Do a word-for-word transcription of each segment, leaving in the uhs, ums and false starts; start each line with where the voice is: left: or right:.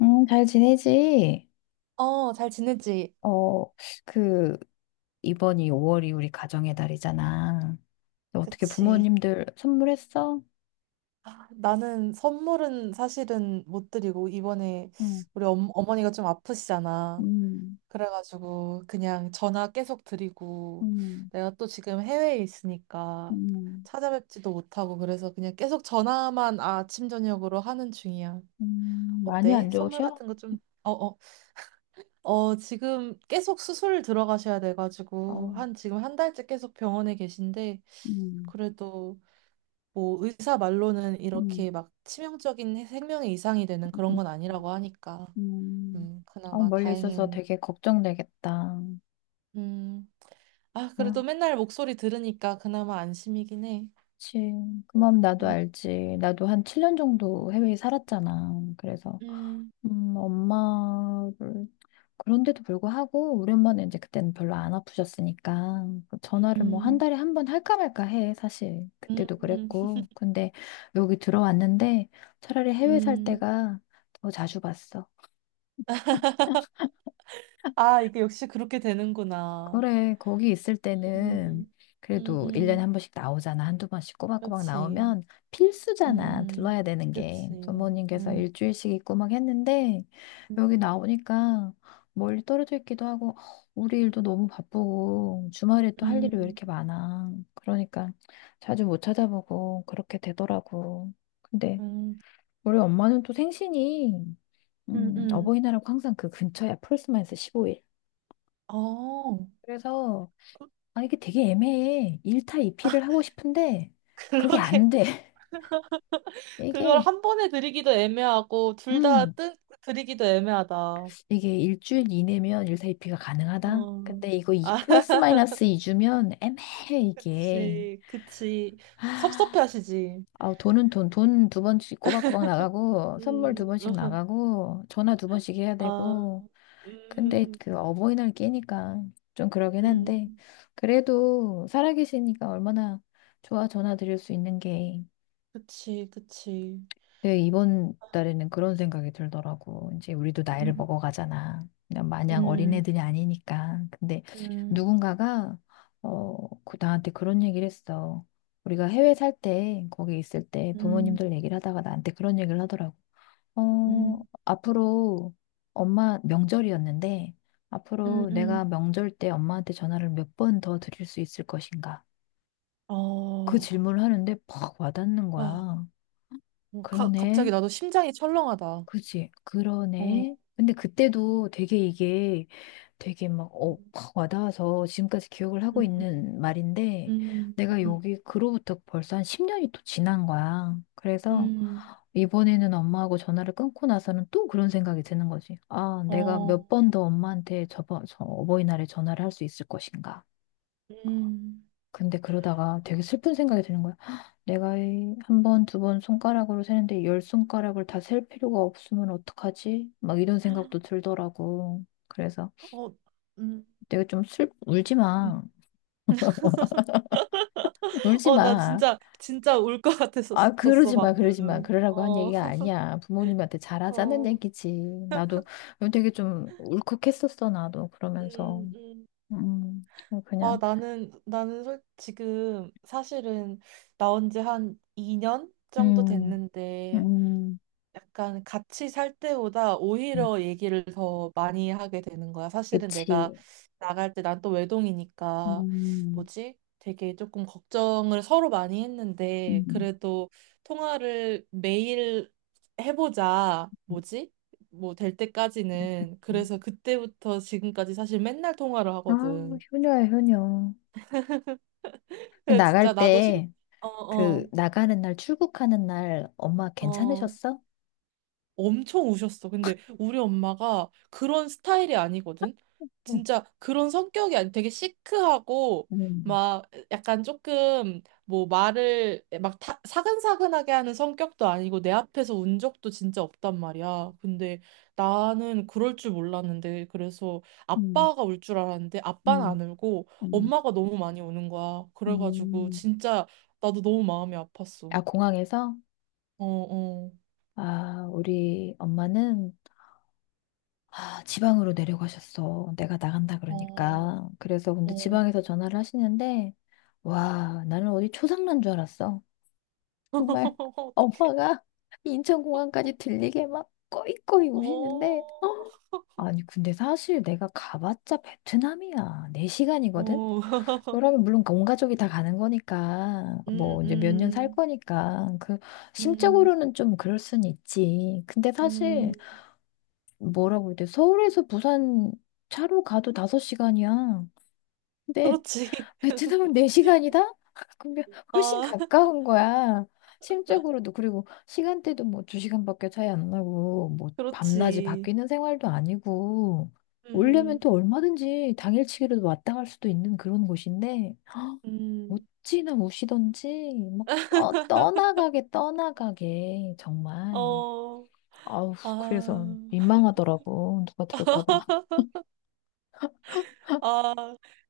left: 음, 잘 지내지?
right: 어, 잘 지내지?
left: 어, 그, 이번이 오월이 우리 가정의 달이잖아. 어떻게
right: 그치.
left: 부모님들 선물했어?
right: 아, 나는 선물은 사실은 못 드리고, 이번에
left: 응,
right: 우리 엄, 어머니가 좀 아프시잖아.
left: 음,
right: 그래가지고, 그냥 전화 계속 드리고,
left: 응,
right: 내가 또 지금 해외에 있으니까
left: 응.
right: 찾아뵙지도 못하고, 그래서 그냥 계속 전화만 아침, 저녁으로 하는 중이야.
left: 음, 많이
right: 어때?
left: 안
right: 선물
left: 좋으셔?
right: 같은 거 좀, 어, 어, 어, 지금 계속 수술 들어가셔야
left: 어,
right: 돼가지고, 한, 지금 한 달째 계속 병원에 계신데,
left: 응,
right: 그래도 뭐 의사 말로는
left: 응,
right: 이렇게 막 치명적인 생명의 이상이 되는 그런
left: 음.
right: 건 아니라고 하니까
left: 응.
right: 음
left: 아,
right: 그나마
left: 멀리 있어서
right: 다행인.
left: 되게 걱정되겠다.
right: 음 아 그래도
left: 아,
right: 맨날 목소리 들으니까 그나마 안심이긴 해.
left: 그치. 그 마음 나도
right: 음,
left: 알지. 나도 한 칠 년 정도 해외에 살았잖아. 그래서.
right: 음,
left: 음, 엄마를 그런데도 불구하고 우리 엄마는 이제 그때는 별로 안 아프셨으니까 그 전화를 뭐 한
right: 음,
left: 달에 한 번 할까 말까 해 사실
right: 음,
left: 그때도
right: 음.
left: 그랬고, 근데 여기 들어왔는데 차라리 해외 살
right: 음.
left: 때가 더 자주 봤어.
right: 아, 이게 역시 그렇게 되는구나.
left: 그래, 거기 있을 때는
right: 음, 음,
left: 그래도 일 년에
right: 음.
left: 한 번씩 나오잖아. 한두 번씩 꼬박꼬박
right: 그치.
left: 나오면 필수잖아.
right: 음,
left: 들러야 되는 게.
right: 그치.
left: 부모님께서
right: 음,
left: 일주일씩 있고막 했는데, 여기
right: 음,
left: 나오니까 멀리 떨어져 있기도 하고, 어, 우리 일도 너무 바쁘고, 주말에 또 할 일이 왜
right: 음,
left: 이렇게 많아. 그러니까 자주 못 찾아보고 그렇게 되더라고. 근데
right: 음,
left: 우리 엄마는 또 생신이
right: 음.
left: 음,
right: 음.
left: 어버이날하고 항상 그 근처야. 폴스만에서 십오 일.
right: 어,
left: 그래서
right: 그-
left: 아, 이게 되게 애매해. 일 타 이 피를 하고 싶은데, 그게
right: 그러게.
left: 안 돼.
right: 그걸
left: 이게,
right: 한 번에 드리기도 애매하고, 둘 다
left: 음,
right: 뜬, 드리기도 애매하다.
left: 이게 일주일 이내면 일 타 이 피가 가능하다?
right: 어,
left: 근데 이거 이
right: 아,
left: 플러스 마이너스 이 주면 애매해, 이게.
right: 그치, 그치. 섭섭해
left: 아,
right: 하시지.
left: 아우, 돈은 돈, 돈 두 번씩 꼬박꼬박 나가고, 선물 두
right: 음,
left: 번씩 나가고, 전화 두 번씩 해야
right: 아,
left: 되고. 근데
right: 음,
left: 그 어버이날 끼니까 좀 그러긴 한데,
right: 음,
left: 그래도 살아계시니까 얼마나 좋아, 전화 드릴 수 있는 게.
right: 그치, 그치.
left: 네, 이번 달에는 그런 생각이 들더라고. 이제 우리도 나이를
right: 음,
left: 먹어가잖아. 그냥 마냥
right: 음,
left: 어린애들이 아니니까. 근데
right: 음,
left: 누군가가, 어, 그- 나한테 그런 얘기를 했어. 우리가 해외 살 때, 거기 있을 때
right: 음,
left: 부모님들 얘기를 하다가 나한테 그런 얘기를 하더라고. 어,
right: 음,
left: 앞으로 엄마 명절이었는데,
right: 음,
left: 앞으로 내가
right: 음.
left: 명절 때 엄마한테 전화를 몇 번 더 드릴 수 있을 것인가?
right: 어,
left: 그
right: 어,
left: 질문을 하는데 퍽 와닿는 거야.
right: 어, 가, 갑자기
left: 그러네.
right: 나도 심장이 철렁하다.
left: 그치,
right: 어,
left: 그러네. 근데 그때도 되게 이게 되게 막, 어,
right: 음,
left: 확 와닿아서 지금까지 기억을 하고
right: 음,
left: 있는 말인데,
right: 음,
left: 내가
right: 음,
left: 여기 그로부터 벌써 한 십 년이 또 지난 거야. 그래서
right: 음,
left: 이번에는 엄마하고 전화를 끊고 나서는 또 그런 생각이 드는 거지. 아, 내가 몇
right: 어,
left: 번 더 엄마한테 저번, 저 어버이날에 전화를 할 수 있을 것인가.
right: 음.
left: 근데 그러다가 되게 슬픈 생각이 드는 거야. "헉, 내가 이 한 번, 두 번 손가락으로 세는데 열 손가락을 다 셀 필요가 없으면 어떡하지?" 막 이런 생각도 들더라고. 그래서
right: 어, 음,
left: 내가 좀 슬, 울지
right: 음.
left: 마. 울지
right: 어, 나
left: 마.
right: 진짜, 진짜 울 것
left: 아,
right: 같았었어,
left: 그러지 마, 그러지 마.
right: 방금.
left: 그러라고 한
right: 어,
left: 얘기가 아니야. 부모님한테 잘하자는
right: 어,
left: 얘기지. 나도 되게 좀 울컥했었어, 나도. 그러면서.
right: 음, 음.
left: 음,
right: 아,
left: 그냥,
right: 나는, 나는 솔, 지금 사실은 나온 지 한 이 년 정도
left: 음,
right: 됐는데,
left: 음,
right: 약간 같이 살 때보다 오히려 얘기를 더 많이 하게 되는 거야. 사실은 내가
left: 그치.
right: 나갈 때 난 또 외동이니까
left: 음,
right: 뭐지? 되게 조금 걱정을 서로 많이 했는데
left: 음,
right: 그래도 통화를 매일 해보자. 뭐지? 뭐 될 때까지는.
left: 음.
right: 그래서 그때부터 지금까지 사실 맨날 통화를
left: 아,
right: 하거든.
left: 효녀야, 효녀. 그
right: 그래 진짜
left: 나갈
right: 나도 심...
left: 때,
right: 어,
left: 그,
right: 어,
left: 나가는 날, 출국하는 날, 엄마
right: 어.
left: 괜찮으셨어?
right: 엄청 우셨어. 근데 우리 엄마가 그런 스타일이 아니거든.
left: 응.
right: 진짜 그런 성격이 아니 되게 시크하고
left: 음,
right: 막 약간 조금 뭐 말을 막 타- 사근사근하게 하는 성격도 아니고 내 앞에서 운 적도 진짜 없단 말이야. 근데 나는 그럴 줄 몰랐는데 그래서
left: 음,
right: 아빠가 울 줄 알았는데 아빠는
left: 음,
right: 안 울고
left: 음,
right: 엄마가 너무 많이 우는 거야. 그래가지고
left: 음.
right: 진짜 나도 너무 마음이 아팠어.
left: 아, 공항에서?
right: 어, 어,
left: 아, 우리 엄마는, 아, 지방으로 내려가셨어. 내가 나간다
right: 어,
left: 그러니까. 그래서 근데
right: 어.
left: 지방에서 전화를 하시는데, 와, 나는 어디 초상난 줄 알았어. 정말
right: 어떡해.
left: 엄마가 인천공항까지 들리게 막 꺼이꺼이 우시는데,
right: 어,
left: 아니, 근데 사실 내가 가봤자 베트남이야. 네 시간이거든?
right: 어,
left: 그러면 물론 온 가족이 다 가는 거니까,
right: 음,
left: 뭐 이제 몇 년 살
right: 음,
left: 거니까, 그,
right: 음,
left: 심적으로는 좀 그럴 순 있지. 근데 사실,
right: 음,
left: 뭐라고 해야 돼? 서울에서 부산 차로 가도 다섯 시간이야. 근데
right: 그렇지.
left: 베트남은 네 시간이다? 그럼 훨씬
right: 아,
left: 가까운 거야. 심적으로도, 그리고 시간대도 뭐 두 시간밖에 차이 안 나고, 뭐 밤낮이
right: 그렇지.
left: 바뀌는 생활도 아니고, 오려면
right: 음,
left: 또 얼마든지 당일치기로도 왔다 갈 수도 있는 그런 곳인데
right: 음,
left: 어찌나 우시던지 막 떠, 떠나가게 떠나가게 정말.
right: 어,
left: 아우,
right: 아,
left: 그래서 민망하더라고, 누가 들을까 봐.
right: 아,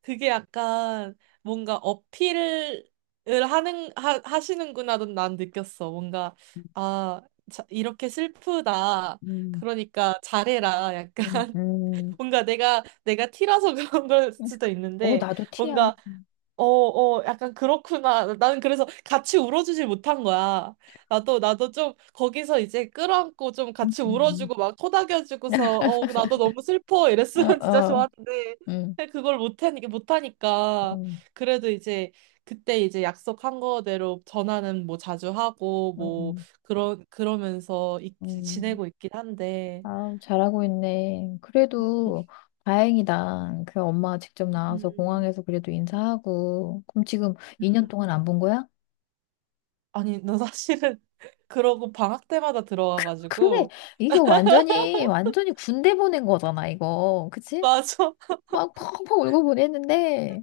right: 그게 약간 뭔가 어필을 하는, 하, 하시는구나, 난 느꼈어. 뭔가, 아, 자, 이렇게 슬프다.
left: 음,
right: 그러니까 잘해라.
left: 음,
right: 약간,
left: 음.
right: 뭔가 내가, 내가 티라서 그런 걸 수도
left: 어,
right: 있는데,
left: 나도 티야.
right: 뭔가 어, 어, 약간 그렇구나. 나는 그래서 같이 울어주질 못한 거야. 나도, 나도 좀 거기서 이제 끌어안고 좀
left: 음,
right: 같이
left: 음, 음.
right: 울어주고 막 토닥여주고서, 어, 나도 너무 슬퍼.
left: 어,
right: 이랬으면 진짜
left: 어,
right: 좋았는데.
left: 응,
right: 근데 그걸 못하니까, 못하니까.
left: 응,
right: 그래도 이제 그때 이제 약속한 거대로 전화는 뭐 자주 하고, 뭐,
left: 응,
right: 그러, 그러면서 있,
left: 응.
right: 지내고 있긴 한데.
left: 아, 잘하고 있네. 그래도 다행이다. 그 엄마가 직접 나와서
right: 음,
left: 공항에서 그래도 인사하고. 그럼 지금 이 년
right: 음.
left: 동안 안 본 거야?
right: 아니, 너 사실은 그러고 방학 때마다
left: 그래.
right: 들어와가지고.
left: 이거 완전히, 완전히 군대 보낸 거잖아, 이거. 그치?
right: 맞아.
left: 막 펑펑 울고 보냈는데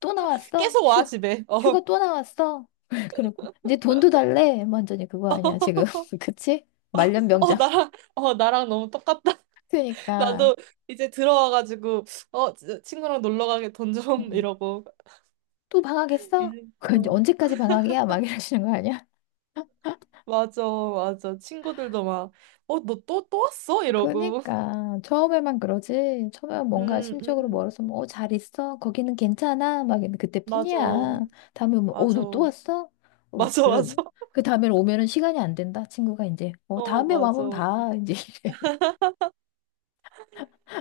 left: 또 나왔어.
right: 계속 와,
left: 휴,
right: 집에. 어.
left: 휴가 또 나왔어. 그리고 이제 돈도 달래. 완전히 그거 아니야, 지금. 그치?
right: 어, 어,
left: 말년병장.
right: 나랑, 어, 나랑 너무 똑같다.
left: 그니까
right: 나도 이제 들어와가지고, 어, 지- 친구랑 놀러 가게 돈 좀, 이러고.
left: 또 방학했어?
right: 이제,
left: 그 이제
right: 어,
left: 언제까지 방학이야? 막 이러시는 거 아니야?
right: 맞아, 맞아. 친구들도 막, 어, 너 또, 또 왔어? 이러고.
left: 그러니까 처음에만 그러지. 처음에
right: 음,
left: 뭔가 심적으로
right: 음,
left: 멀어서 뭐, 어, 잘 있어? 거기는 괜찮아? 막 이러면
right: 맞아,
left: 그때뿐이야. 다음에 오면 어,
right: 맞아.
left: 너 또 왔어? 어,
right: 맞아, 맞아.
left: 그런 그 다음에 오면은 시간이 안 된다. 친구가 이제 어,
right: 어,
left: 다음에
right: 맞아.
left: 와면 봐. 이제 이래.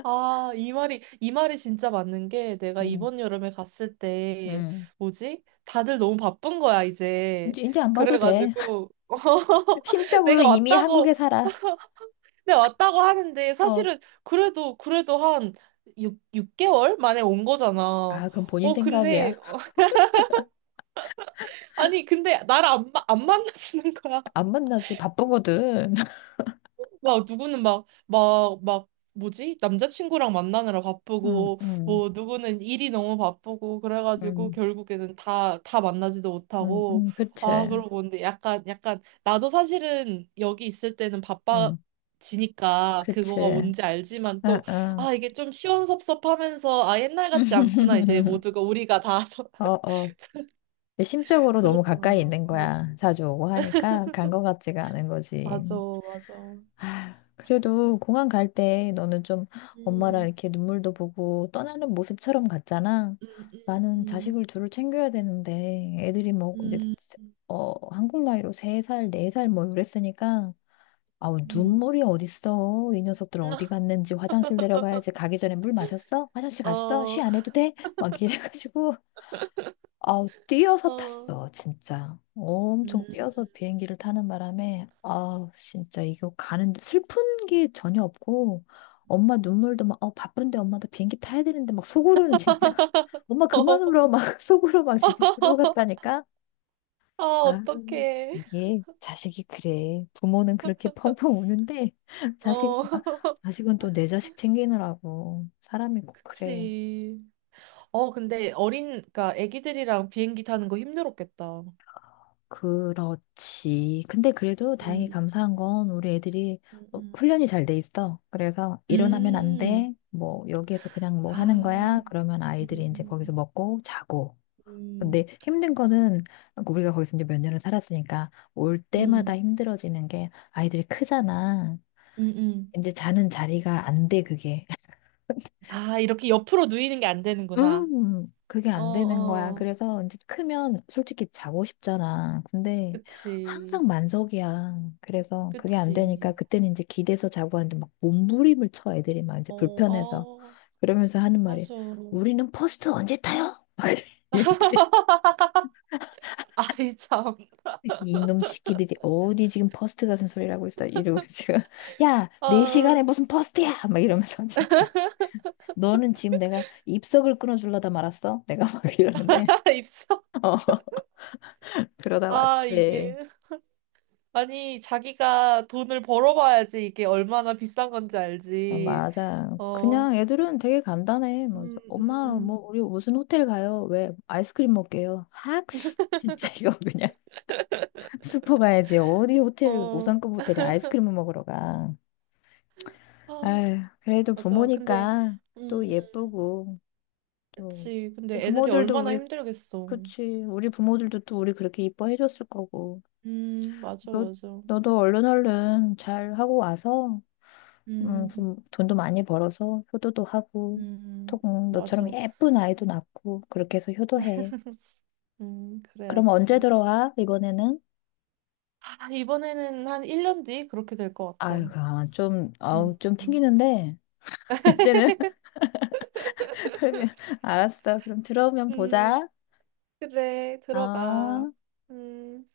right: 아, 이 말이, 이 말이 진짜 맞는 게 내가
left: 음,
right: 이번 여름에 갔을 때,
left: 음.
right: 뭐지? 다들 너무 바쁜 거야, 이제.
left: 이제 이제 안 봐도 돼.
right: 그래가지고,
left: 심적으로
right: 내가
left: 이미
right: 왔다고,
left: 한국에 살아.
right: 내가 왔다고 하는데
left: 어.
right: 사실은 그래도, 그래도 한 육, 육개월 만에 온 거잖아.
left: 아, 그건 본인
right: 어,
left: 생각이야.
right: 근데, 아니, 근데 나를 안, 마- 안 만나시는 거야.
left: 안 만나지. 바쁘거든.
right: 막 누구는 막 막 막 뭐지? 남자친구랑 만나느라
left: 음,
right: 바쁘고
left: 음,
right: 뭐 누구는 일이 너무 바쁘고 그래가지고
left: 음,
right: 결국에는 다 다 만나지도
left: 음,
right: 못하고
left: 음, 그치.
right: 아 그러고 근데 약간 약간 나도 사실은 여기 있을 때는
left: 응,
right: 바빠지니까
left: 그치.
right: 그거가
left: 응,
right: 뭔지 알지만 또
left: 응.
right: 아 이게 좀 시원섭섭하면서 아 옛날 같지 않구나 이제 모두가 우리가 다
left: 어, 어. 근데 심적으로 너무 가까이
right: 그렇더라고.
left: 있는
right: 어,
left: 거야. 자주 오고 하니까 간 거 같지가 않은 거지.
right: 맞아. 맞아.
left: 그래도 공항 갈 때 너는 좀 엄마랑
right: 음.
left: 이렇게 눈물도 보고 떠나는 모습처럼 갔잖아.
right: 음,
left: 나는
right: 음,
left: 자식을 둘을 챙겨야 되는데 애들이 뭐 이제
right: 음,
left: 어, 한국 나이로 세살네 살네살뭐 이랬으니까. 아우,
right: 음,
left: 눈물이 어딨어. 이 녀석들
right: 음.
left: 어디 갔는지, 화장실 내려가야지. 가기 전에 물 마셨어? 화장실 갔어? 쉬
right: 어,
left: 안 해도 돼? 막 이래가지고. 아우, 뛰어서
right: 어,
left: 탔어, 진짜.
right: 음,
left: 엄청 뛰어서 비행기를 타는 바람에, 아우, 진짜 이거 가는, 슬픈 게 전혀 없고, 엄마 눈물도 막, 어, 바쁜데, 엄마 도 비행기 타야 되는데. 막 속으로는 진짜, 엄마 그만
right: 어,
left: 울어, 막 속으로 막 진짜 그러고 갔다니까?
right: 아,
left: 아,
right: 어떡해.
left: 이게 자식이 그래. 부모는 그렇게 펑펑 우는데 자식은
right: 어,
left: 막- 자식은 또 내 자식 챙기느라고. 사람이 꼭 그래.
right: 그치. 어, 근데 어린, 그니까 애기들이랑 비행기 타는 거 힘들었겠다.
left: 그렇지. 근데 그래도 다행히
right: 음,
left: 감사한 건 우리 애들이
right: 음,
left: 어,
right: 음,
left: 훈련이 잘 돼 있어. 그래서 일어나면 안
right: 음.
left: 돼. 뭐 여기에서 그냥 뭐
right: 아,
left: 하는 거야.
right: 음,
left: 그러면 아이들이 이제 거기서
right: 음,
left: 먹고 자고.
right: 음,
left: 근데 힘든 거는 우리가 거기서 이제 몇 년을 살았으니까 올 때마다
right: 음,
left: 힘들어지는 게, 아이들이 크잖아.
right: 음, 음.
left: 이제 자는 자리가 안 돼, 그게.
right: 아, 이렇게 옆으로 누이는 게 안 되는구나.
left: 음, 그게
right: 어,
left: 안 되는 거야.
right: 어,
left: 그래서 이제 크면 솔직히 자고 싶잖아. 근데
right: 그치,
left: 항상 만석이야. 그래서 그게 안 되니까
right: 그치.
left: 그때는 이제 기대서 자고 하는데, 막 몸부림을 쳐 애들이, 막 이제
right: 어,
left: 불편해서.
right: 어,
left: 그러면서 하는 말이,
right: 맞아.
left: 우리는 퍼스트 언제 타요? 막 이래, 얘들이.
right: 아이, 참.
left: 이놈 새끼들이 어디 지금 퍼스트 같은 소리라고 있어 이러고 지금. 야, 내 시간에
right: 아.
left: 무슨 퍼스트야? 막 이러면서 진짜. 너는 지금 내가 입석을 끊어주려다 말았어? 내가 막 이러는데.
right: 입사?
left: 어, 그러다
right: 아,
left: 왔지.
right: 이게. 아니, 자기가 돈을 벌어봐야지 이게 얼마나 비싼 건지
left: 어,
right: 알지.
left: 맞아.
right: 어,
left: 그냥 애들은 되게 간단해. 뭐,
right: 음,
left: 엄마,
right: 음,
left: 뭐, 우리 무슨 호텔 가요? 왜? 아이스크림 먹게요. 학씨. 진짜 이거 그냥 슈퍼 가야지. 어디 호텔,
right: 어,
left: 오 성급 호텔에 아이스크림을 먹으러 가.
right: 아,
left: 아휴, 그래도
right: 맞아. 근데,
left: 부모니까
right: 음,
left: 또
right: 음,
left: 예쁘고, 또.
right: 그치.
left: 우리
right: 근데 애들이
left: 부모들도
right: 얼마나
left: 우리,
right: 힘들겠어.
left: 그치. 우리 부모들도 또 우리 그렇게 이뻐해줬을 거고.
right: 음, 맞아,
left: 너,
right: 맞아.
left: 너도 얼른 얼른 잘 하고 와서, 음,
right: 음,
left: 부- 돈도 많이 벌어서 효도도
right: 음,
left: 하고, 또
right: 음.
left: 음, 너처럼
right: 맞아.
left: 예쁜 아이도 낳고, 그렇게 해서 효도해.
right: 음,
left: 그럼 언제
right: 그래야지.
left: 들어와, 이번에는?
right: 아, 이번에는 한 일 년 뒤 그렇게 될 것 같다.
left: 아유, 아, 좀, 아우,
right: 음,
left: 좀
right: 음,
left: 튕기는데. 이제는. 그러면, 알았어. 그럼 들어오면
right: 음,
left: 보자.
right: 그래, 들어가.
left: 아.
right: 음.